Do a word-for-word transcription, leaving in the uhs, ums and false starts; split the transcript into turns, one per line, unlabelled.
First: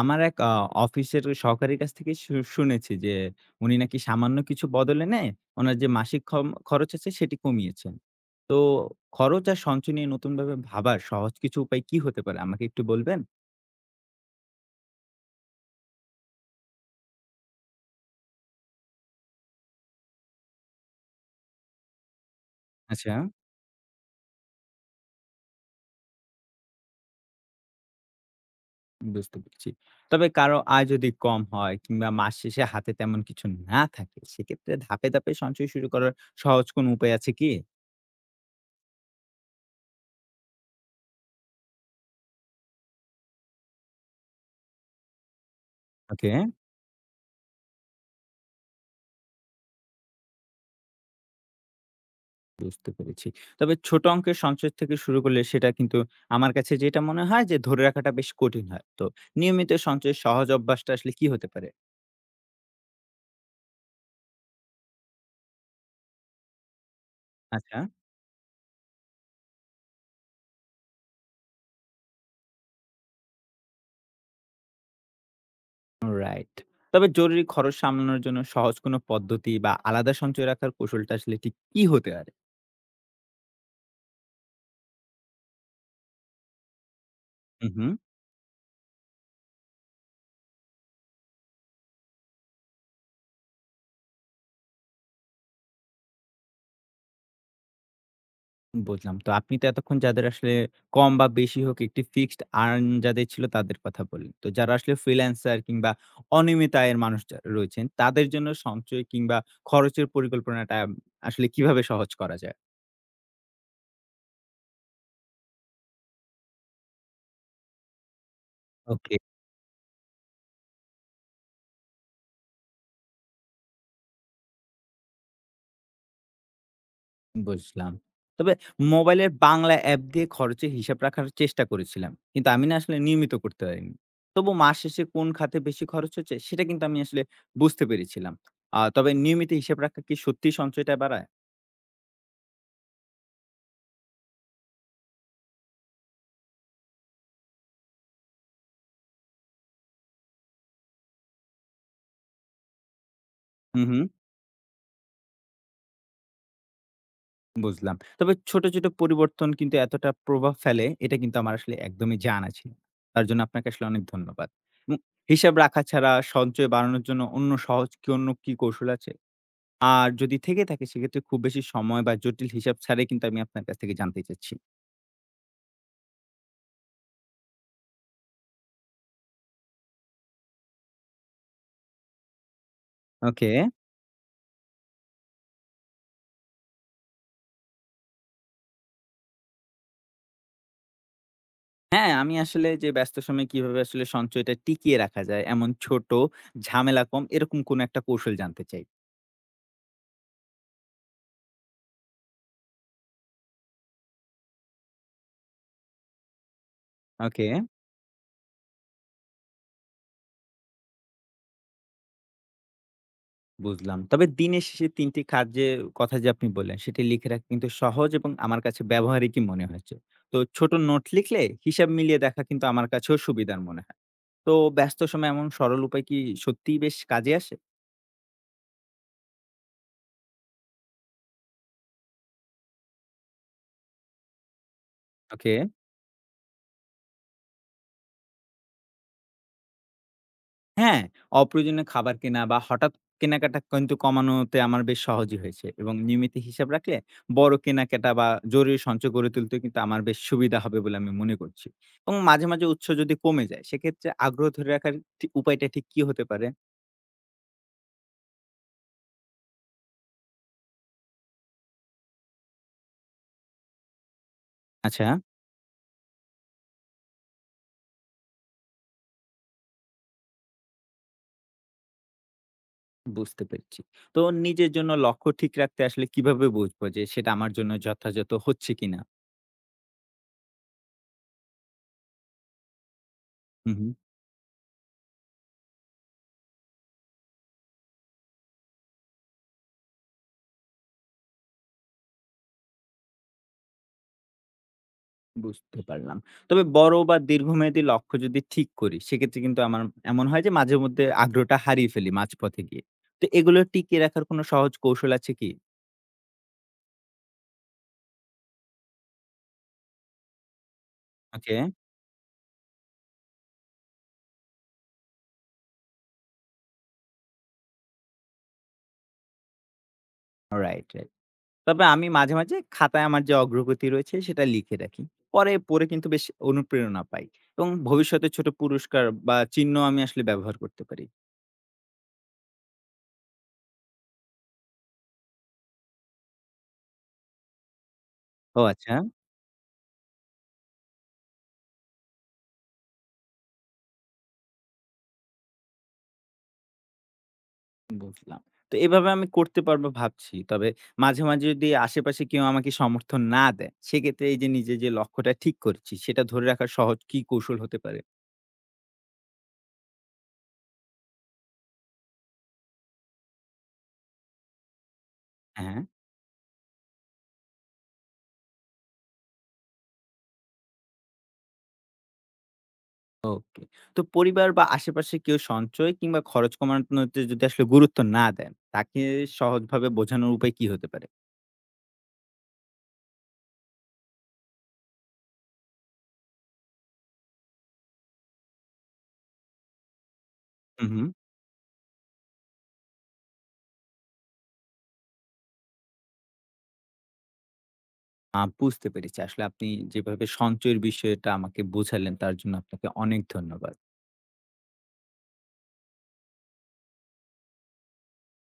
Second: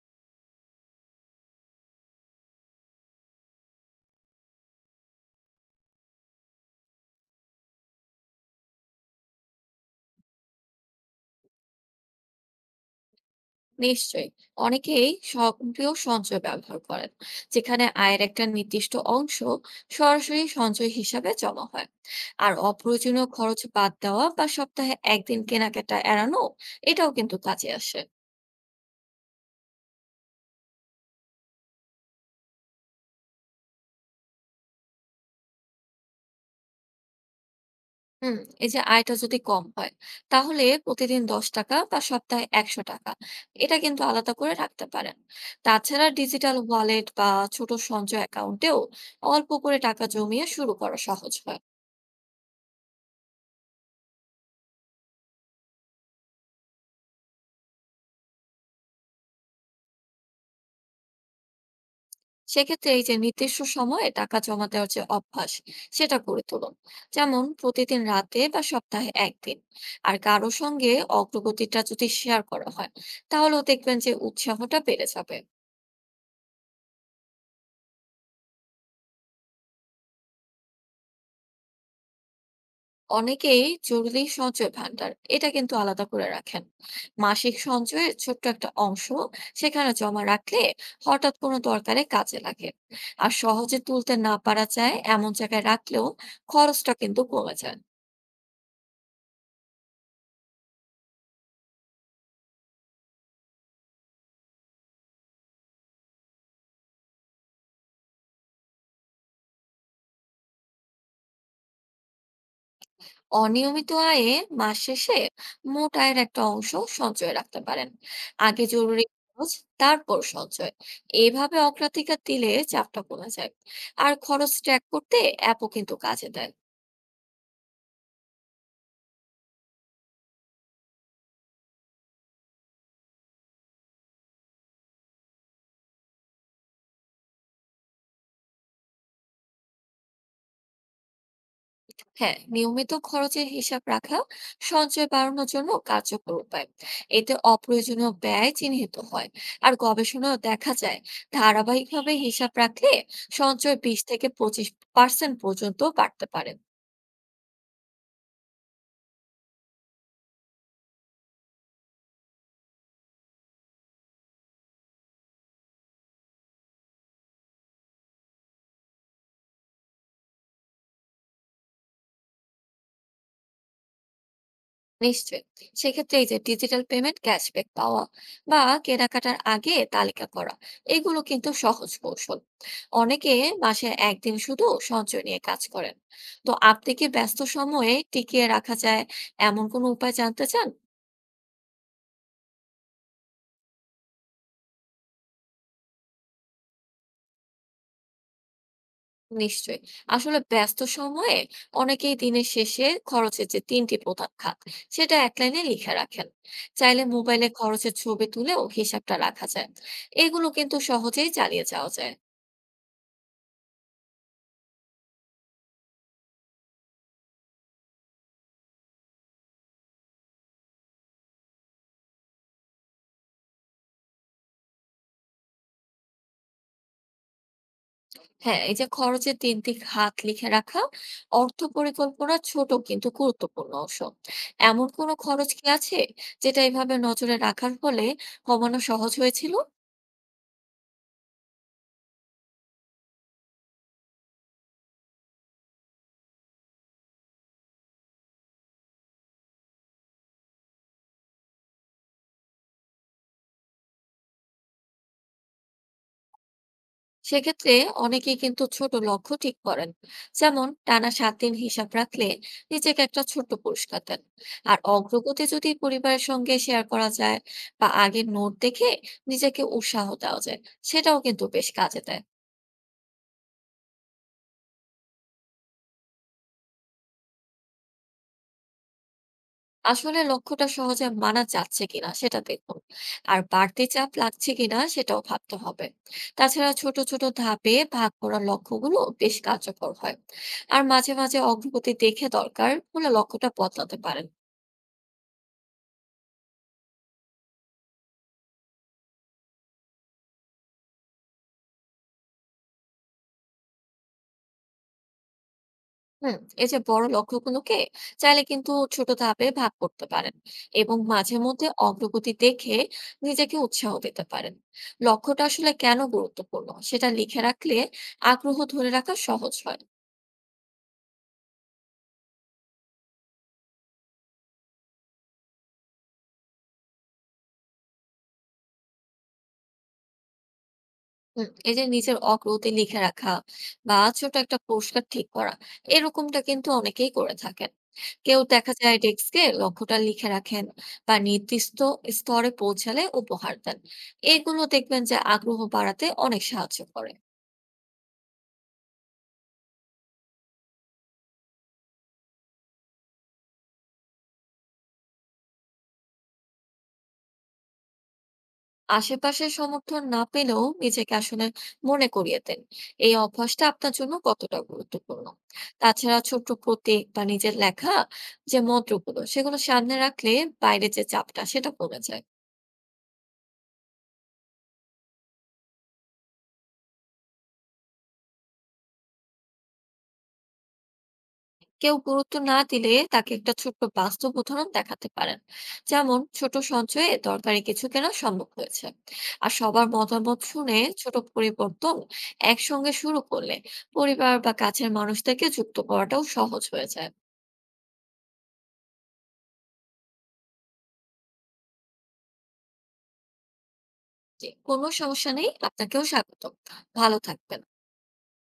আমার এক আ অফিসের সহকারীর কাছ থেকে শু শুনেছি যে, উনি নাকি সামান্য কিছু বদল এনে ওনার যে মাসিক খম খরচ আছে সেটি কমিয়েছেন। তো খরচ আর সঞ্চয় নিয়ে নতুনভাবে ভাবার সহজ কিছু উপায় কি হতে পারে? আমাকে একটু বলবেন?
নিশ্চয়ই। অনেকেই সক্রিয় সঞ্চয় ব্যবহার করেন, যেখানে আয়ের একটা নির্দিষ্ট অংশ সরাসরি সঞ্চয় হিসাবে জমা হয়। আর
আচ্ছা।
অপ্রয়োজনীয় খরচ বাদ দেওয়া বা সপ্তাহে একদিন কেনাকাটা এড়ানো, এটাও কিন্তু কাজে আসে।
বুঝতে পেরেছি। তবে কারো আয় যদি কম হয় কিংবা মাস শেষে হাতে তেমন কিছু না থাকে, সেক্ষেত্রে ধাপে, ধাপে সঞ্চয় শুরু করার সহজ কোনো উপায় আছে কি?
হুম এই যে আয়টা যদি কম হয়, তাহলে প্রতিদিন দশ টাকা বা সপ্তাহে একশো টাকা, এটা কিন্তু আলাদা করে রাখতে পারেন। তাছাড়া
ওকে।
ডিজিটাল ওয়ালেট বা ছোট সঞ্চয় অ্যাকাউন্টেও অল্প করে টাকা জমিয়ে শুরু করা সহজ হয়।
বুঝতে পেরেছি। তবে ছোট অঙ্কের সঞ্চয় থেকে শুরু করলে সেটা কিন্তু আমার কাছে যেটা মনে হয় যে ধরে রাখাটা বেশ কঠিন হয়। তো নিয়মিত সঞ্চয়ের সহজ অভ্যাসটা আসলে কি হতে পারে?
সেক্ষেত্রে এই যে নির্দিষ্ট সময়ে টাকা জমা দেওয়ার যে অভ্যাস, সেটা গড়ে তুলুন। যেমন
আচ্ছা,
প্রতিদিন রাতে বা সপ্তাহে একদিন। আর কারো সঙ্গে অগ্রগতিটা যদি শেয়ার করা হয়, তাহলেও দেখবেন যে উৎসাহটা বেড়ে যাবে।
রাইট। তবে জরুরি খরচ সামলানোর জন্য সহজ কোনো পদ্ধতি বা আলাদা সঞ্চয় রাখার কৌশলটা আসলে ঠিক কি হতে পারে?
অনেকেই জরুরি সঞ্চয় ভান্ডার এটা কিন্তু আলাদা করে রাখেন। মাসিক
উহু।
সঞ্চয়ের ছোট্ট একটা অংশ সেখানে জমা রাখলে হঠাৎ কোনো দরকারে কাজে লাগে। আর সহজে তুলতে না পারা যায় এমন জায়গায় রাখলেও খরচটা কিন্তু কমে যায়।
বুঝলাম। তো আপনি তো এতক্ষণ যাদের আসলে কম বা বেশি হোক একটি ফিক্সড আর্ন যাদের ছিল তাদের কথা বললেন। তো যারা আসলে ফ্রিল্যান্সার কিংবা অনিয়মিত আয়ের মানুষ যা রয়েছেন তাদের জন্য সঞ্চয় কিংবা খরচের পরিকল্পনাটা আসলে কিভাবে সহজ করা যায়?
অনিয়মিত আয়ে মাস শেষে মোট আয়ের একটা অংশ সঞ্চয় রাখতে পারেন। আগে জরুরি
ওকে।
খরচ, তারপর সঞ্চয়। এইভাবে অগ্রাধিকার দিলে চাপটা কমে যায়। আর খরচ ট্র্যাক করতে অ্যাপও কিন্তু কাজে দেয়।
বুঝলাম। তবে মোবাইলের বাংলা অ্যাপ দিয়ে খরচের হিসাব রাখার চেষ্টা করেছিলাম। কিন্তু আমি না আসলে নিয়মিত করতে পারিনি। তবু মাস শেষে কোন খাতে বেশি খরচ হচ্ছে সেটা কিন্তু আমি আসলে বুঝতে পেরেছিলাম। আ তবে নিয়মিত হিসাব রাখা কি সত্যিই সঞ্চয়টা বাড়ায়?
হ্যাঁ, নিয়মিত খরচের হিসাব রাখা সঞ্চয় বাড়ানোর জন্য কার্যকর উপায়। এতে অপ্রয়োজনীয় ব্যয় চিহ্নিত হয়। আর গবেষণাও দেখা যায়, ধারাবাহিকভাবে হিসাব রাখলে সঞ্চয়
হু, হু।
বিশ থেকে পঁচিশ পার্সেন্ট পর্যন্ত বাড়তে পারে।
বুঝলাম। তবে ছোট, ছোট পরিবর্তন কিন্তু এতটা প্রভাব ফেলে, এটা কিন্তু আমার আসলে একদমই জানা ছিল না। তার জন্য আপনাকে আসলে অনেক ধন্যবাদ। এবং হিসাব রাখা ছাড়া সঞ্চয় বাড়ানোর জন্য অন্য সহজ কি অন্য কি কৌশল আছে? আর যদি থেকে থাকে সেক্ষেত্রে খুব বেশি সময় বা জটিল হিসাব ছাড়াই কিন্তু আমি আপনার কাছ থেকে জানতে চাচ্ছি।
নিশ্চয়ই। সেক্ষেত্রে এই যে ডিজিটাল পেমেন্ট, ক্যাশব্যাক পাওয়া বা কেনাকাটার আগে তালিকা করা, এগুলো কিন্তু সহজ কৌশল। অনেকে
ওকে।
মাসে একদিন শুধু সঞ্চয় নিয়ে কাজ করেন। তো আপনি কি ব্যস্ত সময়ে টিকিয়ে রাখা যায় এমন কোনো উপায় জানতে চান?
হ্যাঁ, আমি আসলে যে ব্যস্ত সময়ে কিভাবে আসলে সঞ্চয়টা টিকিয়ে রাখা যায় এমন ছোট, ঝামেলা কম এরকম কোনো একটা কৌশল জানতে চাই।
নিশ্চয়ই। আসলে ব্যস্ত সময়ে অনেকেই দিনের শেষে খরচের যে তিনটি প্রধান খাত সেটা এক লাইনে লিখে রাখেন। চাইলে মোবাইলে
ওকে।
খরচের ছবি তুলেও হিসাবটা রাখা যায়। এগুলো কিন্তু সহজেই চালিয়ে যাওয়া যায়।
বুঝলাম। তবে দিনের শেষে তিন টি কাজের কথা যে আপনি বললেন, সেটি লিখে রাখা কিন্তু সহজ এবং আমার কাছে ব্যবহারিকই মনে হয়েছে। তো ছোট নোট লিখলে হিসাব মিলিয়ে দেখা কিন্তু আমার কাছেও সুবিধার মনে হয়। তো ব্যস্ত সময়ে এমন সরল উপায় কি সত্যিই বেশ কাজে আসে?
হ্যাঁ, এই যে খরচের তিন দিক হাত লিখে রাখা অর্থ পরিকল্পনা ছোট কিন্তু গুরুত্বপূর্ণ অংশ। এমন কোনো খরচ
ওকে।
কি আছে যেটা এভাবে নজরে রাখার ফলে কমানো সহজ হয়েছিল?
হ্যাঁ, অপ্রয়োজনীয় খাবার কেনা বা হঠাৎ কেনাকাটা কিন্তু কমানোতে আমার বেশ সহজই হয়েছে এবং নিয়মিত হিসাব রাখলে বড় কেনাকাটা বা জরুরি সঞ্চয় গড়ে তুলতে কিন্তু আমার বেশ সুবিধা হবে বলে আমি মনে করছি। এবং মাঝে, মাঝে উৎস যদি কমে যায় সেক্ষেত্রে আগ্রহ ধরে রাখার ঠিক উপায়টা ঠিক কি হতে পারে?
সেক্ষেত্রে অনেকেই কিন্তু ছোট লক্ষ্য ঠিক করেন। যেমন টানা সাত দিন হিসাব রাখলে নিজেকে একটা ছোট্ট পুরস্কার দেন। আর
আচ্ছা,
অগ্রগতি যদি পরিবারের সঙ্গে শেয়ার করা যায় বা আগের নোট দেখে নিজেকে উৎসাহ দেওয়া যায়, সেটাও কিন্তু বেশ কাজে দেয়।
বুঝতে পেরেছি। তো নিজের জন্য লক্ষ্য ঠিক রাখতে আসলে কিভাবে বুঝবো যে সেটা আমার জন্য যথাযথ হচ্ছে কিনা?
আসলে লক্ষ্যটা সহজে মানা যাচ্ছে কিনা সেটা দেখুন। আর
হু,
বাড়তি
হু।
চাপ লাগছে কিনা সেটাও ভাবতে হবে। তাছাড়া ছোট ছোট ধাপে ভাগ করা লক্ষ্যগুলো বেশ কার্যকর হয়। আর মাঝে মাঝে অগ্রগতি দেখে দরকার হলে লক্ষ্যটা বদলাতে পারেন।
বুঝতে পারলাম। তবে বড় বা দীর্ঘমেয়াদী লক্ষ্য যদি ঠিক করি, সেক্ষেত্রে কিন্তু আমার এমন হয় যে মাঝেমধ্যে আগ্রহটা হারিয়ে ফেলি মাঝপথে গিয়ে। তো এগুলো টিকিয়ে রাখার কোনো সহজ কৌশল আছে কি?
হুম এই যে বড় লক্ষ্যগুলোকে চাইলে কিন্তু ছোট ধাপে ভাগ করতে পারেন। এবং মাঝে
ওকে।
মধ্যে অগ্রগতি দেখে নিজেকে উৎসাহ দিতে পারেন। লক্ষ্যটা আসলে কেন গুরুত্বপূর্ণ সেটা লিখে রাখলে আগ্রহ ধরে রাখা সহজ হয়।
Right, right. তবে আমি মাঝে, মাঝে খাতায় আমার যে অগ্রগতি রয়েছে সেটা লিখে রাখি। পরে পড়ে কিন্তু বেশ অনুপ্রেরণা পাই এবং ভবিষ্যতে ছোট পুরস্কার বা চিহ্ন আমি আসলে ব্যবহার করতে পারি।
হুম, এই যে নিজের অগ্রগতি লিখে রাখা বা ছোট একটা পুরস্কার ঠিক করা, এরকমটা কিন্তু অনেকেই করে থাকেন। কেউ
ও
দেখা
আচ্ছা।
যায় ডেস্কে লক্ষ্যটা লিখে রাখেন বা নির্দিষ্ট স্তরে পৌঁছালে উপহার দেন। এগুলো দেখবেন যে আগ্রহ বাড়াতে অনেক সাহায্য করে।
বুঝলাম। তো এভাবে আমি করতে পারবো ভাবছি। তবে মাঝে, মাঝে যদি আশেপাশে কেউ আমাকে সমর্থন না দেয়, সেক্ষেত্রে এই যে নিজের যে লক্ষ্যটা ঠিক করেছি, সেটা ধরে রাখার সহজ কি কৌশল হতে পারে?
আশেপাশে সমর্থন না পেলেও নিজেকে আসলে মনে করিয়ে দেন এই অভ্যাসটা আপনার জন্য কতটা গুরুত্বপূর্ণ।
হ্যাঁ।
তাছাড়া ছোট প্রতীক বা নিজের লেখা যে মন্ত্রগুলো সেগুলো সামনে রাখলে বাইরে যে চাপটা সেটা কমে যায়।
ওকে। তো পরিবার বা আশেপাশে কেউ সঞ্চয় কিংবা খরচ কমানোতে যদি আসলে গুরুত্ব না দেন, তাকে সহজভাবে বোঝানোর উপায় কি হতে পারে?
কেউ গুরুত্ব না দিলে তাকে একটা ছোট্ট বাস্তব উদাহরণ দেখাতে পারেন, যেমন ছোট সঞ্চয়ে দরকারি কিছু কেনা সম্ভব হয়েছে। আর সবার মতামত শুনে
হু, হু।
ছোট পরিবর্তন একসঙ্গে শুরু করলে পরিবার বা কাছের মানুষদেরকে যুক্ত করাটাও সহজ হয়ে যায়।
আ বুঝতে পেরেছি। আসলে আপনি যেভাবে সঞ্চয়ের বিষয়টা আমাকে বোঝালেন, তার জন্য আপনাকে অনেক ধন্যবাদ।
জি, কোনো সমস্যা নেই। আপনাকেও স্বাগত। ভালো থাকবেন।